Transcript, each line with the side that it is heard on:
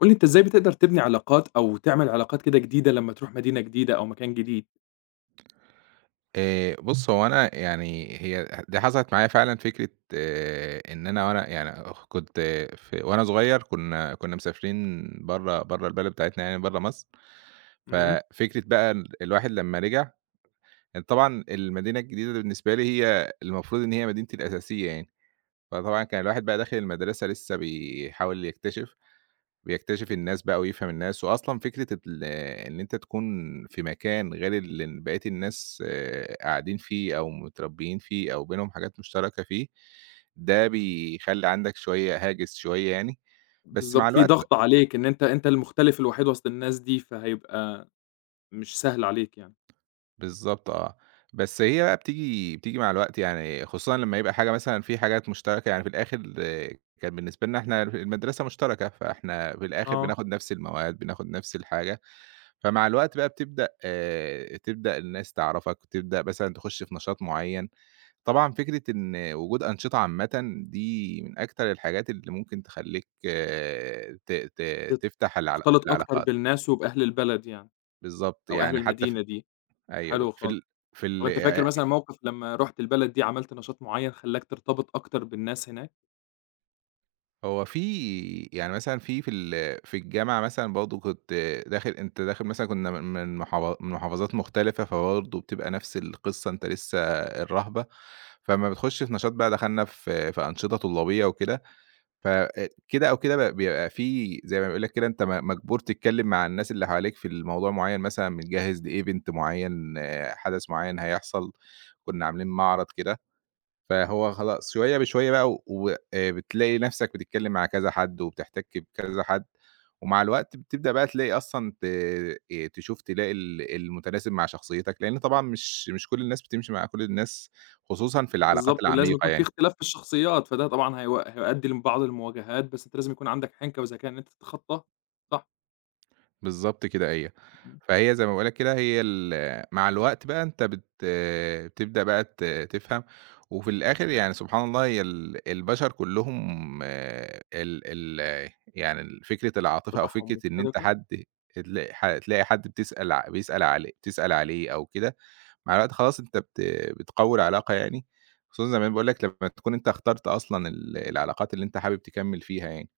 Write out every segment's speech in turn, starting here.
left: قُل لي أنت إزاي بتقدر تبني علاقات أو تعمل علاقات كده جديدة لمّا تروح مدينة جديدة أو مكان جديد؟
right: بُص، هو أنا هي دي حصلت معايا فعلًا فكرة إن أنا وأنا يعني كنت في وأنا صغير كنا مسافرين برّه البلد بتاعتنا يعني برّه مصر.
left: إمم.
right: ففكرة بقى الواحد لمّا رجع، طبعًا المدينة الجديدة بالنسبة لي هي المفروض إن هي مدينتي الأساسية يعني، فطبعًا كان الواحد بقى داخل المدرسة لسه بيحاول يكتشف، بيكتشف الناس بقى ويفهم الناس، وأصلًا فكرة إن أنت تكون في مكان غير اللي بقية الناس قاعدين فيه أو متربيين فيه أو بينهم حاجات مشتركة فيه، ده بيخلّي عندك شوية هاجس شوية يعني. بس مع
left: بالضبط، في
right: الوقت ب
left: ضغط عليك إن أنت المختلف الوحيد وسط الناس دي، فهيبقى مش سهل عليك يعني.
right: بالضبط آه، بس هي بقى بتيجي مع الوقت يعني، خصوصًا لمّا يبقى حاجة مثلًا، في حاجات مشتركة يعني في الآخر آه. كان بالنسبة لنا إحنا المدرسة مشتركة، فإحنا في الآخر
left: آه.
right: بناخد نفس المواد، بناخد نفس الحاجة. فمع الوقت بقى بتبدأ تبدأ الناس تعرفك، وتبدأ مثلًا تخش في نشاط معيّن. طبعًا فكرة إن وجود أنشطة عامةً دي من أكتر الحاجات اللي ممكن تخلّيك آه، ت ت
left: تت
right: تفتح
left: تختلط أكتر
right: العلاقات.
left: بالناس وبأهل البلد يعني
right: بالضبط
left: أو أهل
right: يعني حتى في
left: المدينة دي،
right: أيوه
left: حلو
right: في
left: خالص.
right: ال في
left: طب
right: ال
left: أنت فاكر مثلًا موقف لمّا رُحت البلد دي عملت نشاط معيّن خلّاك ترتبط أكتر بالناس هناك؟
right: هو في يعني مثلًا في الجامعة مثلًا برضه كنت داخل مثلًا، كنا من محافظات مختلفة، فبرضه بتبقى نفس القصة أنت لسه الرهبة. فأمّا بتخش في نشاط بقى، دخلنا في أنشطة طلابية وكده، فكده أو كده ب بيبقى في زي ما بيقول لك كده، أنت مجبور تتكلم مع الناس اللي حواليك في الموضوع معيّن. مثلًا بنجهّز لevent معيّن، آه، حدث معيّن هيحصل، كنا عاملين معرض كده. فهو خلاص شوية بشوية بقى، و وآآ بتلاقي نَفْسك بتتكلّم مع كذا حد وبتحتك بكذا حد. ومع الوقت بتبدأ بقى تلاقي أصلًا ت تشوف تلاقي المتناسب مع شخصيتك، لإن طبعًا مش كل الناس بتمشي مع كل الناس، خصوصًا في العلاقات
left: بالضبط، لازم يكون
right: العميقة
left: في
right: يعني.
left: اختلاف في الشخصيات، فده طبعًا هيؤدي لبعض المواجهات، بس أنت لازم يكون عندك حِنكة وذكاء إن أنت تتخطاها، صح.
right: بالضبط كده أيوه. فهي زي ما باقول لك كده، هي ال مع الوقت بقى أنت بتبدأ بقى تفهم. وفي الآخر يعني سبحان الله، هي البشر كلّهم آه، ال ال يعني ال فكرة العاطفة أو
left: تبعهم
right: فكرة إن أنت
left: مشتركة،
right: حد، تلاقي حد بتسأل ع بيسأل عليه، بتسأل عليه أو كده. مع الوقت خلاص أنت بتقوي العلاقة يعني، خصوصًا زي ما باقول لك، لمّا تكون أنت اخترت أصلًا العلاقات اللي أنت حابب تكمّل فيها يعني.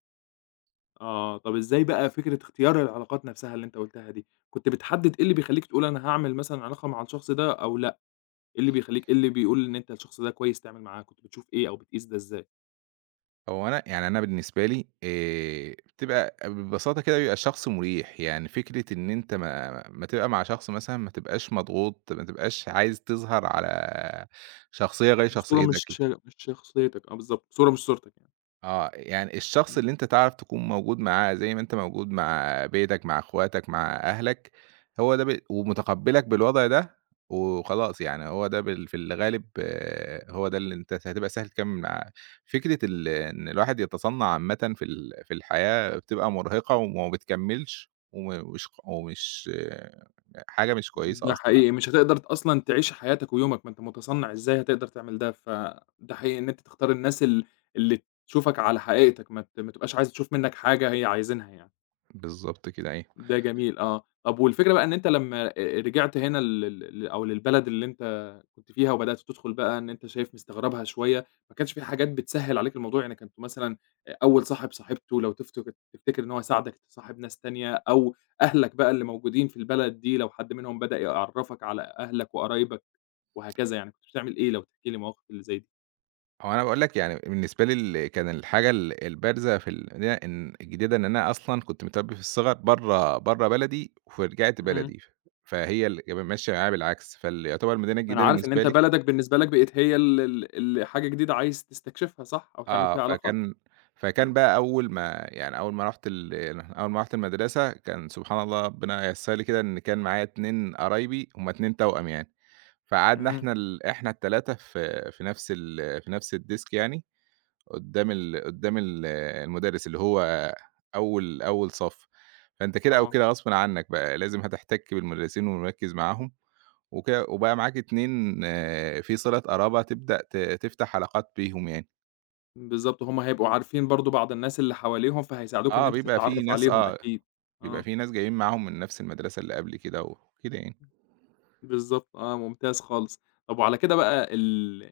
left: آه، طَب إزاي بقى فكرة اختيار العلاقات نفْسها اللي أنت قُلتها دي، كنت بتحدد إيه اللي بيخلّيك تقول أنا هاعمل مثلًا علاقة مع الشخص ده أو لأ، إيه اللي بيقول إن أنت الشخص ده كويس تعمل معاه، كنت بتشوف إيه أو بتقيس ده إزاي؟
right: هو أنا بالنسبة لي بتبقى ببساطة كده بيبقى الشخص مريح. يعني فكرة إن أنت ما تبقى مع شخص مثلًا، ما تبقاش مضغوط، ما تبقاش عايز تظهر على شخصية غير
left: بصورة مش
right: شخصيتك.
left: مش شخصيتك، آه بالضبط، صورة مش صورتك يعني،
right: آه، يعني الشخص
left: إمم.
right: اللي أنت تعرف تكون موجود معاه زي ما أنت موجود مع بيتك، مع أخواتك، مع أهلك، هو ده ب ومتقبّلك بالوضع ده. وخلاص يعني هو ده في الغالب آه، هو ده اللي أنت هتبقى سهل تكمّل معاه. فكرة إن الواحد يتصنّع عامةً في الحياة بتبقى مرهقة وما بتكمّلش، وم وش ومش آه، حاجة مش كويسة
left: ده
right: أصلًا.
left: حقيقي مش هتقدر أصلًا تعيش حياتك ويومك، ما أنت متصنّع إزاي هتقدر تعمل ده، فده حقيقي إن أنت تختار الناس اللي تشوفك على حقيقتك، ما تبقاش عايز تشوف منك حاجة هي عايزينها يعني.
right: بالضبط كده، أيوه.
left: ده جميل آه، طب والفكرة بقى إن أنت لمّا رجعت هنا لل لل أو للبلد اللي أنت كنت فيها وبدأت تدخل بقى إن أنت شايف مستغربها شوية، ما كانش في حاجات بتسهّل عليك الموضوع؟ يعني كنت مثلًا أول صاحبته لو تفتكر إن هو ساعدك تصاحب ناس تانية أو أهلك بقى اللي موجودين في البلد دي لو حد منهم بدأ يعرّفك على أهلك وقرايبك وهكذا يعني، كنت بتعمل إيه لو تحكي لي مواقف اللي زي دي؟
right: هو أنا باقول لك يعني بالنسبة لي كان الحاجة البارزة في ال إن الجديدة، إن أنا أصلًا كنت متربي في الصغر برّه بلدي، ورجعت
left: إمم.
right: بلدي. فهي اللي كانت ماشية معايا بالعكس، يعتبر المدينة
left: ما أنا
right: الجديدة
left: عارف إن
right: بالنسبة
left: أنت
right: لي
left: بلدك بالنسبة لك بقت هي ال حاجة جديدة عايز تستكشفها صح؟ أو تعمل
right: آه.
left: فيها علاقات.
right: فكان
left: آه.
right: بقى أول ما رُحت أول ما رُحت المدرسة، كان سبحان الله ربنا ييسّر لي كده إن كان معايا 2 قرايبي هُم 2 توأم يعني. فقعدنا
left: إمم.
right: إحنا إحنا ال3 في نفس في نفس الديسك يعني، قدّام المدرس، اللي هو أول صف. فأنت كده أو
left: آه،
right: كده، غصبٍ عنّك بقى لازم هتحتَك بالمدرسين ومركّز معاهم. وكده، وبقى معاك 2 في صِلة قرابة، تبدأ تفتح علاقات بيهم يعني.
left: بالضبط، هُم هيبقوا عارفين برضه بعض الناس اللي حواليهم، فهيساعدوك إن
right: آه
left: أنت
right: بيبقى في
left: تتعرّف
right: ناس
left: عليهم
right: آه،
left: أكيد،
right: بيبقى
left: آه.
right: في ناس جايين معاهم من نفْس المدرسة اللي قبل كده وكده يعني.
left: بالضبط آه، ممتاز خالص. طب وعلى كده بقى ال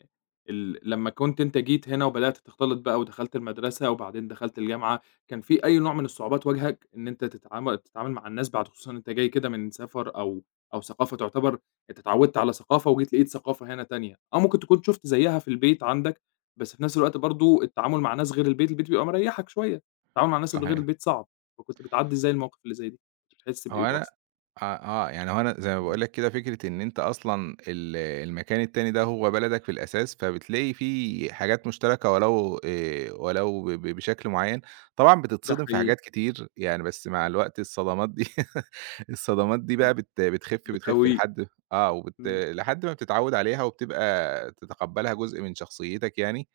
left: ال لمّا كنت أنت جيت هنا وبدأت تختلط بقى ودخلت المدرسة وبعدين دخلت الجامعة، كان في أي نوع من الصعوبات واجهك إن أنت تتعامل مع الناس بعد خصوصًا أنت جاي كده من سفر أو ثقافة تعتبر أنت اتعودت على ثقافة وجيت لقيت ثقافة هنا تانية، آه ممكن تكون شُفت زيّها في البيت عندك، بس في نفس الوقت برضه التعامل مع ناس غير البيت، البيت بيبقى مريّحك شوية، التعامل مع الناس اللي غير
right: صحيح.
left: البيت صعب، فكنت بتعدّي إزاي المواقف اللي زي دي؟ بتحس بإيه
right: هو
left: بقى
right: أنا
left: أصلًا؟
right: آه، آه، يعني هو أنا زي ما
left: إمم.
right: باقول لك كده، فكرة إن أنت أصلًا المكان التاني ده هو بلدك في الأساس، فبتلاقي فيه حاجات مشتركة، ولو ب ب بشكل معيّن. طبعًا
left: ده
right: بتتصدم في
left: حقيقي،
right: حاجات كتير يعني، بس مع الوقت الصدمات دي الصدمات دي
left: آه،
right: بقى بتخف، بتخف
left: بتقويك.
right: لحد آه،
left: إمم.
right: لحد ما بتتعوّد عليها وبتبقى تتقبّلها جزء من شخصيتك يعني.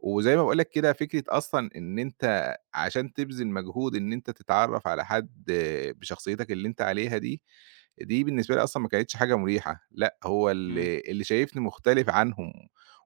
right: وزي ما باقول لك كده، فكرة أصلًا إن أنت عشان تبذل مجهود إن أنت تتعرّف على حد بشخصيتك اللي أنت عليها دي، دي بالنسبة لي أصلًا ما كانتش حاجة مُريحة. لأ، هو
left: إمم.
right: اللي شايفني مختلف عنهم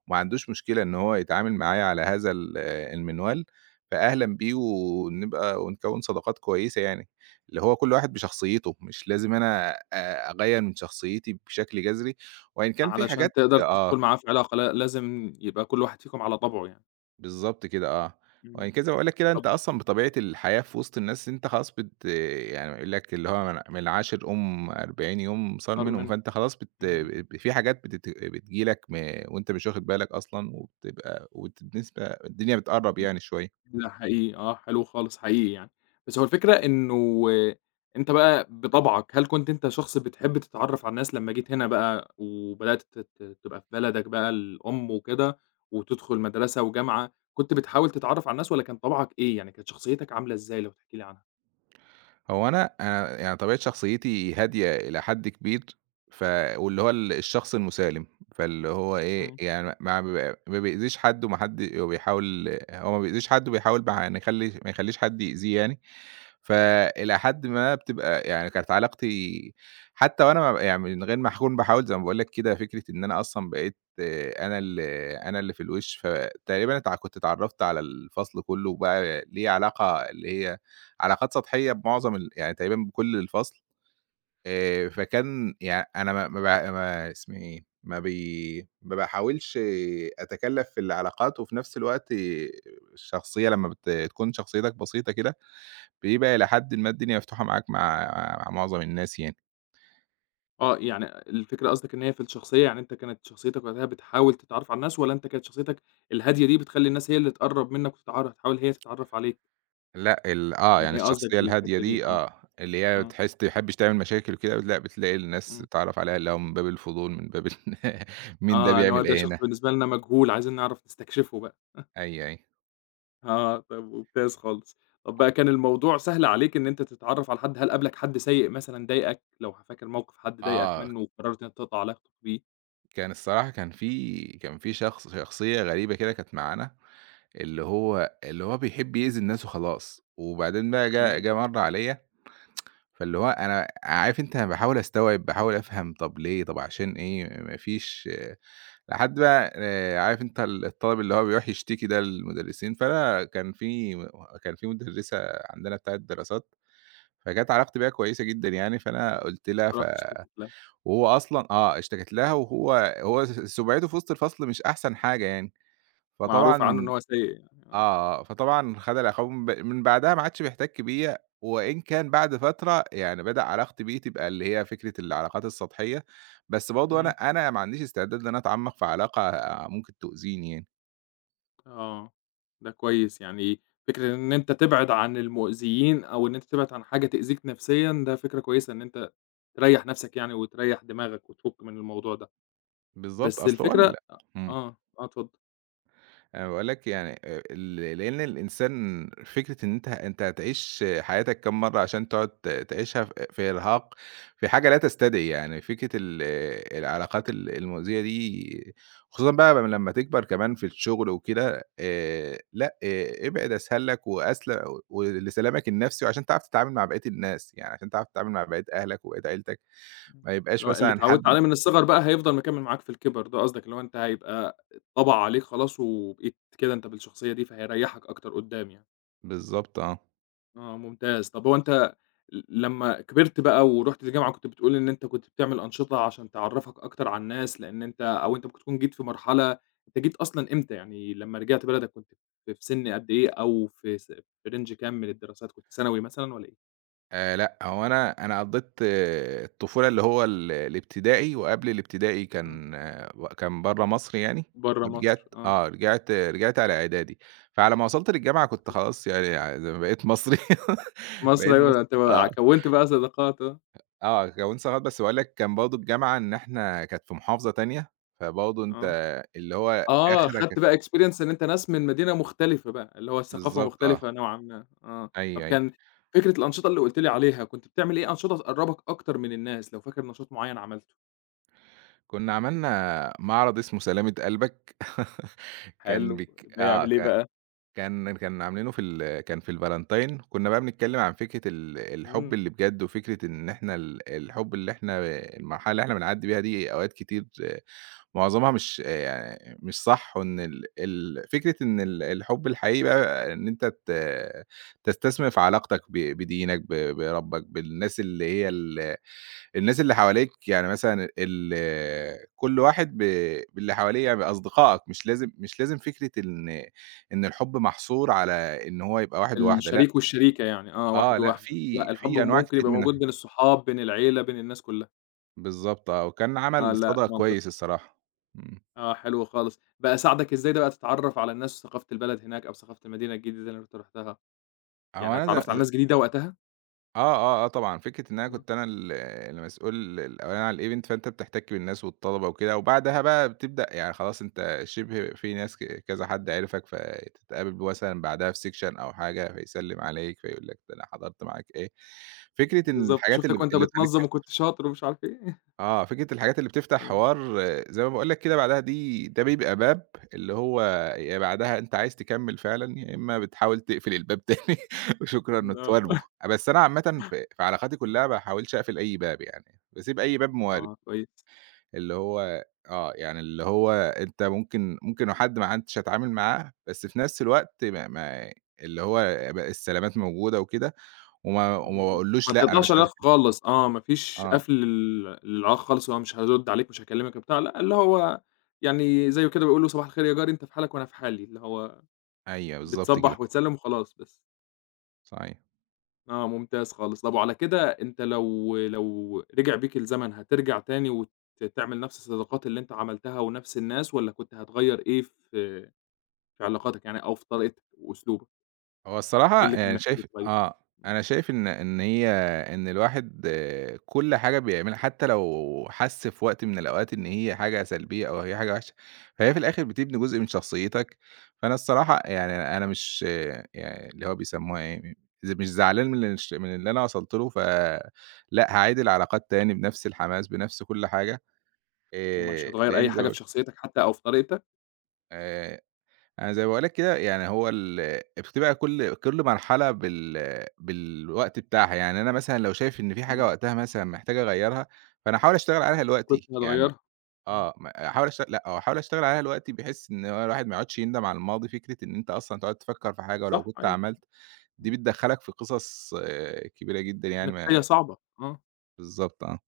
right: وما عندوش مشكلة إن هو يتعامل معايا على هذا المنوال، فأهلًا بيه، ونكوّن صداقات كويسة يعني. اللي هو كل واحد بشخصيته، مش لازم أنا أغيّر من شخصيتي بشكل جذري، وإن كان في
left: علشان
right: حاجات
left: تقدر
right: آه.
left: تدخل معاه في علاقة، لا لازم يبقى كل واحد فيكم على طبعه يعني،
right: بالضبط كده آه. وبعد
left: إمم.
right: كده زي ما باقول لك كده، أنت
left: طب
right: أصلًا بطبيعة الحياة في وسط الناس، أنت خلاص يعني يقول لك، اللي هو من العاشر قوم 40 يوم صار
left: اختار
right: منهم،
left: منهم،
right: فأنت خلاص بت
left: إمم.
right: ب في حاجات بتيجي لك وأنت مش واخد بالك أصلًا، وبتبقى وبت بالنسبة الدنيا بتقرّب يعني شوية.
left: ده حقيقي آه، حلو خالص حقيقي يعني، بس هو الفكرة إنه أنت بقى بطبعك، هل كنت أنت شخص بتحب تتعرف على الناس لمّا جيت هنا بقى وبدأت ت ت تبقى في بلدك بقى الأم وكده، وتدخل مدرسة وجامعة، كنت بتحاول تتعرف على الناس والّا كان طبعك إيه، يعني كانت شخصيتك عاملة إزاي لو تحكي لي عنها؟
right: هو أنا يعني طبيعة شخصيتي هادية إلى حد كبير. ف واللي هو ال الشخص المُسالم، فاللي هو إيه،
left: إمم.
right: يعني ما ب ما بيأذيش حد وما حد وبيحاول هو ما بيأذيش حد، وبيحاول ما ح نخلي ما يخلّيش حد يأذيه يعني. فإلى حد ما بتبقى يعني كانت علاقتي، حتى وأنا ما يعني من غير ما أكون باحاول. زي ما باقول لك كده، فكرة إن أنا أصلًا بقيت آه، أنا اللي في الوِش، فتقريبًا كنت اتعرّفت على الفصل كُلّه، وبقى ليّا علاقة اللي هي علاقات سطحية بمعظم يعني تقريبًا بكل الفصل. فكان يعني أنا ما ما ب ما اسمه إيه، ما بي ما باحاولش أتكلّف في العلاقات. وفي نفس الوقت الشخصية لمّا تكون شخصيتك بسيطة كده، بيبقى إلى حدٍ ما الدنيا مفتوحة معاك مع معظم الناس يعني.
left: آه، يعني الفكرة قصدك إن هي في الشخصية، يعني أنت كانت شخصيتك وقتها بتحاول تتعرّف على الناس والّا أنت كانت شخصيتك الهادية دي بتخلّي الناس هي اللي تقرّب منّك تحاول هي تتعرّف عليك؟
right: لأ ال آه،
left: يعني
right: يعني
left: إيه قصدك
right: الشخصية الهادية
left: بالحتّة دي؟
right: دي
left: آه.
right: آه، اللي هي
left: آه.
right: تحس تحبش تعمل مشاكل وكده، لأ بتلاقي الناس
left: إمم.
right: تتعرّف عليها، اللي هو من باب الفضول، من باب مين ده
left: آه، إن هو
right: بيعمل
left: ده
right: إيه
left: شخص
right: هنا؟
left: بالنسبة لنا مجهول عايزين نعرف نستكشفه بقى.
right: أيوه، أيوه.
left: آه، طب ممتاز خالص. طب بقى كان الموضوع سهل عليك إن أنت تتعرّف على حد، هل قابلك حد سيء مثلًا ضايقك؟ لو فاكر موقف حد ضايقك
right: آه،
left: منّه وقررت إن أنت تقطع علاقتك بيه؟
right: كان الصراحة كان في شخص شخصية غريبة كده كانت معانا، اللي هو بيحب يأذي الناس وخلاص. وبعدين بقى جه
left: إمم.
right: مرّة عليَّ. فاللي هو أنا عارف أنت، أنا باحاول أستوعب، باحاول أفهم، طَب ليه، طَب عشان إيه؟ ما فيش، لحد بقى عارف أنت الطالب اللي هو بيروح يشتكي ده للمدرسين. فأنا كان في مدرسة عندنا بتاعة دراسات، فكانت علاقتي بيها كويسة جدًا يعني. فأنا قُلت لها ف
left: رُحت اشتكيت له،
right: وهو أصلًا آه، اشتكيت لها، وهو هو س سُمعته في وسط الفصل مش أحسن حاجة يعني.
left: معروف عنّه إن
right: فطبعًا
left: هو سيء يعني، آه.
right: آه، فطبعًا خَد العقاب من بعدها، ما عادش بيحتَك بيّا. وإن كان بعد فترة يعني بدأ علاقتي بيه تبقى اللي هي فكرة العلاقات السطحية، بس برضه أنا
left: إمم.
right: أنا ما عنديش استعداد إن أنا أتعمّق في علاقة آه، ممكن تؤذيني يعني.
left: آه، ده كويس، يعني فكرة إن أنت تبعد عن المؤذيين أو إن أنت تبعد عن حاجة تأذيك نفسيًا، ده فكرة كويسة إن أنت تريّح نفسك يعني وتريّح دماغك وتفُك من الموضوع ده،
right: بالضبط،
left: بس
right: أصل هو ال
left: الفكرة
right: إمم.
left: آه، آه اتفضل.
right: أنا باقول لك يعني ال لإن الإنسان، فكرة إن أنت هتعيش حياتك كام مرّة، عشان تقعد تعيشها في إرهاق، في حاجة لا تستدعي. يعني فكرة ال آه، العلاقات المؤذية دي، خصوصًا بقى لمّا تكبر كمان في الشغل وكده. لأ، ابعد، أسهل لك ولسلامك النفسي، وعشان تعرف تتعامل مع بقية الناس، يعني عشان تعرف تتعامل مع بقية أهلك وبقية عيلتك،
left: إمم.
right: ما
left: اللي
right: يبقاش
left: هو اللي
right: مثلًا
left: اتعوّدت
right: حد.
left: عليه من الصغر بقى هيفضل مكمّل معاك في الكِبَر، ده قصدك اللي هو أنت هيبقى اتطبع عليك خلاص وبقيت كده أنت بالشخصية دي، فهيريّحك أكتر قُدّام يعني.
right: بالضبط آه.
left: آه، ممتاز. طب هو أنت لمّا كبرت بقى ورُحت الجامعة كنت بتقول إن أنت كنت بتعمل أنشطة عشان تعرّفك أكتر على الناس، لإن أنت أو أنت ممكن تكون جيت في مرحلة أنت جيت أصلًا إمتى؟ يعني لمّا رجعت بلدك كنت في سِن قد إيه أو في رينج كام من الدراسات، كنت ثانوي مثلًا والّا إيه؟
right: لأ، هو أنا قضّيت آه، الطفولة اللي هو الابتدائي وقبل الابتدائي،
left: آه،
right: كان آه، و كان برّه مصر يعني.
left: برّه مصر،
right: ورجعت
left: آه.
right: آه، رجعت على إعدادي. فعلى ما وصلت للجامعة كنت خلاص يعني، زي ما بقيت مصري
left: مصر
right: بقيت
left: أيوه،
right: مصري
left: أنت
right: آه.
left: بقى كوّنت بقى صداقات، آه،
right: آه كوّنت صداقات، بس باقول لك كان برضه الجامعة إن إحنا كانت في محافظة تانية، فبرضه أنت
left: آه.
right: اللي هو
left: آه،
right: آخرك
left: خدت بقى experience إن أنت ناس من مدينة مختلفة بقى، اللي هو الثقافة
right: بالضبط آه،
left: مختلفة نوعًا ما، آه، طب
right: أيوه، أيوه.
left: كان فكرة الأنشطة اللي قُلت لي عليها، كنت بتعمل إيه أنشطة تقرّبك أكتر من الناس، لو فاكر نشاط معيّن عملته؟
right: كنا عملنا معرض اسمه سلامة قلبك كان
left: حلو،
right: بيك
left: ده
right: آه
left: يعمل إيه
right: ك
left: بقى؟
right: كان كان عاملينه في ال كان في الفالنتاين. كنا بقى بنتكلّم عن فكرة الحُب
left: إمم.
right: اللي بجد، وفكرة إن إحنا ال الحُب اللي إحنا المرحلة اللي إحنا بنعدّي بيها دي أوقات كتير آه، معظمها مش آه، يعني مش صح. وإن ال ال فكرة إن الحُب الحقيقي بقى، إن أنت تستثمر في علاقتك بدينك، بربّك، بالناس اللي هي الناس اللي حواليك يعني، مثلًا ال كل واحد ب باللي حواليه يعني، بأصدقائك. مش لازم فكرة إن الحب محصور على إن هو يبقى واحد وواحدة، لأ،
left: الشريك والشريكة يعني، آه،
right: آه،
left: واحد
right: لأ،
left: وواحدة،
right: في
left: لأ الحب
right: في أنواع
left: ممكن
right: كتير
left: يبقى
right: من
left: موجود بين الصحاب، بين العيلة، بين الناس كلّها،
right: بالضبط آه، وكان
left: آه،
right: عمل
left: لأ
right: صدى
left: منطقي،
right: كويس الصراحة. إمم،
left: آه، حلو خالص، بقى ساعدك إزاي ده بقى تتعرّف على الناس وثقافة البلد هناك أو ثقافة المدينة الجديدة اللي أنت رُحتها،
right: هو
left: يعني
right: أنا
left: اتعرّفت على
right: ز
left: ناس جديدة وقتها؟
right: آه، آه، آه طبعًا، فكرة إن أنا
left: إمم.
right: كنت أنا المسؤول الأولاني على الevent، فأنت بتحتك بالناس والطلبة وكده. وبعدها بقى بتبدأ يعني خلاص، أنت شِبه في ناس كذا حد عرفك، فتتقابل مثلًا بعدها في section أو حاجة، فيسلِّم عليك، فيقول لك ده أنا حضرت معاك إيه. فكرة إن
left: بالضبط،
right: الحاجات اللي
left: شُفتك
right: ب
left: وأنت
right: اللي تخلّيك
left: بتنظّم وكنت شاطر ومش عارف إيه.
right: فكرة الحاجات اللي بتفتح
left: آه،
right: حوار آه، زي ما باقول لك كده بعدها، دي ده بيبقى باب، اللي هو يا بعدها أنت عايز تكمّل فعلًا، يا إمّا بتحاول تقفل الباب تاني وشكرًا
left: آه،
right: وتواكبه. بس أنا عامةً في علاقاتي كلّها ما باحاولش أقفل أي باب يعني، باسيب أي باب موارب.
left: آه كويس،
right: اللي هو آه، يعني اللي هو أنت ممكن لو حد ما عدتش هاتعامل معاه، بس في نفس الوقت ما ما اللي هو السلامات موجودة وكده. وما
left: بالضبط، ما
right: باقولوش لأ، أنا
left: تقطعش
right: مش عايز
left: العلاقة
right: أتكلم.
left: خالص، آه، ما فيش
right: آه،
left: قفل للعلاقة خالص، اللي هو مش هارُد عليك، مش هاكلمك وبتاع، لأ، اللي هو يعني زيه كده بيقولوا صباح الخير يا جاري، أنت في حالك وأنا في حالي، اللي هو
right: أيوه بالضبط كده.
left: بتصبّح وتسلّم وخلاص بس.
right: صحيح.
left: آه، ممتاز خالص، طَب وعلى كده أنت لو رجع بيك الزمن هترجع تاني تعمل نفس الصداقات اللي أنت عملتها ونفس الناس والّا كنت هتغيّر إيه في علاقاتك يعني أو في طريقتك وأسلوبك؟
right: هو
left: إيه
right: الصراحة
left: اللي كان
right: يعني
left: محتاج
right: شايف
left: يتغيّر؟
right: آه،
left: إمم،
right: أنا شايف إن إن هي إن الواحد آه، كل حاجة بيعملها، حتى لو حس في وقت من الأوقات إن هي حاجة سلبية أو هي حاجة وحشة، فهي في الآخر بتبني جزء من شخصيتك. فأنا الصراحة يعني، أنا مش آه، يعني اللي هو بيسموها إيه، مش زعلان من اللي أنا وصلت له، فلأ هاعيد العلاقات تاني بنفس الحماس بنفس كل حاجة،
left: ومش هتغيّر أي
right: لإن زي ما
left: حاجة في
right: قُلت.
left: شخصيتك حتى أو في طريقتك؟
right: آآ أنا زي ما باقول لك كده، يعني هو ال بتبقى كل مرحلة بالوقت بتاعها. يعني أنا مثلًا لو شايف إن في حاجة
left: إمم.
right: وقتها مثلًا محتاج أغيّرها، فأنا أحاول أشتغل عليها
left: كنت
right: دلوقتي. يعني م
left: هتغيّرها، إمم،
right: آه، م أحاول أشت لأ، هو أحاول أشتغل عليها دلوقتي، بحيث إن هو الواحد ما يقعدش يندم على الماضي، فكرة إن أنت أصلًا تقعد تفكّر في حاجة ولو
left: صح
right: كنت
left: أيوه،
right: عملت، دي
left: إمم،
right: بتدخّلك في قصص آه، كبيرة جدًا يعني
left: نفسية
right: ما.
left: صعبة، آه،
right: بالضبط آه،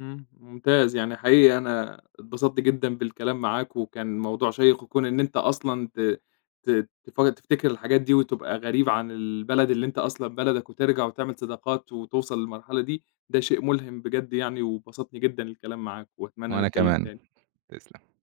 left: إمم، ممتاز، يعني حقيقي أنا اتبسطت جدًا بالكلام معاك، وكان موضوع شيّق وكون إن أنت أصلًا ت ت تف تفتكر الحاجات دي وتبقى غريب عن البلد اللي أنت أصلًا بلدك، وترجع وتعمل صداقات وتوصل للمرحلة دي، ده شيء ملهم بجد يعني، وبسطني جدًا الكلام معاك، وأتمنى
right: وأنا
left: نتكلم
right: كمان،
left: تاني.
right: تسلم.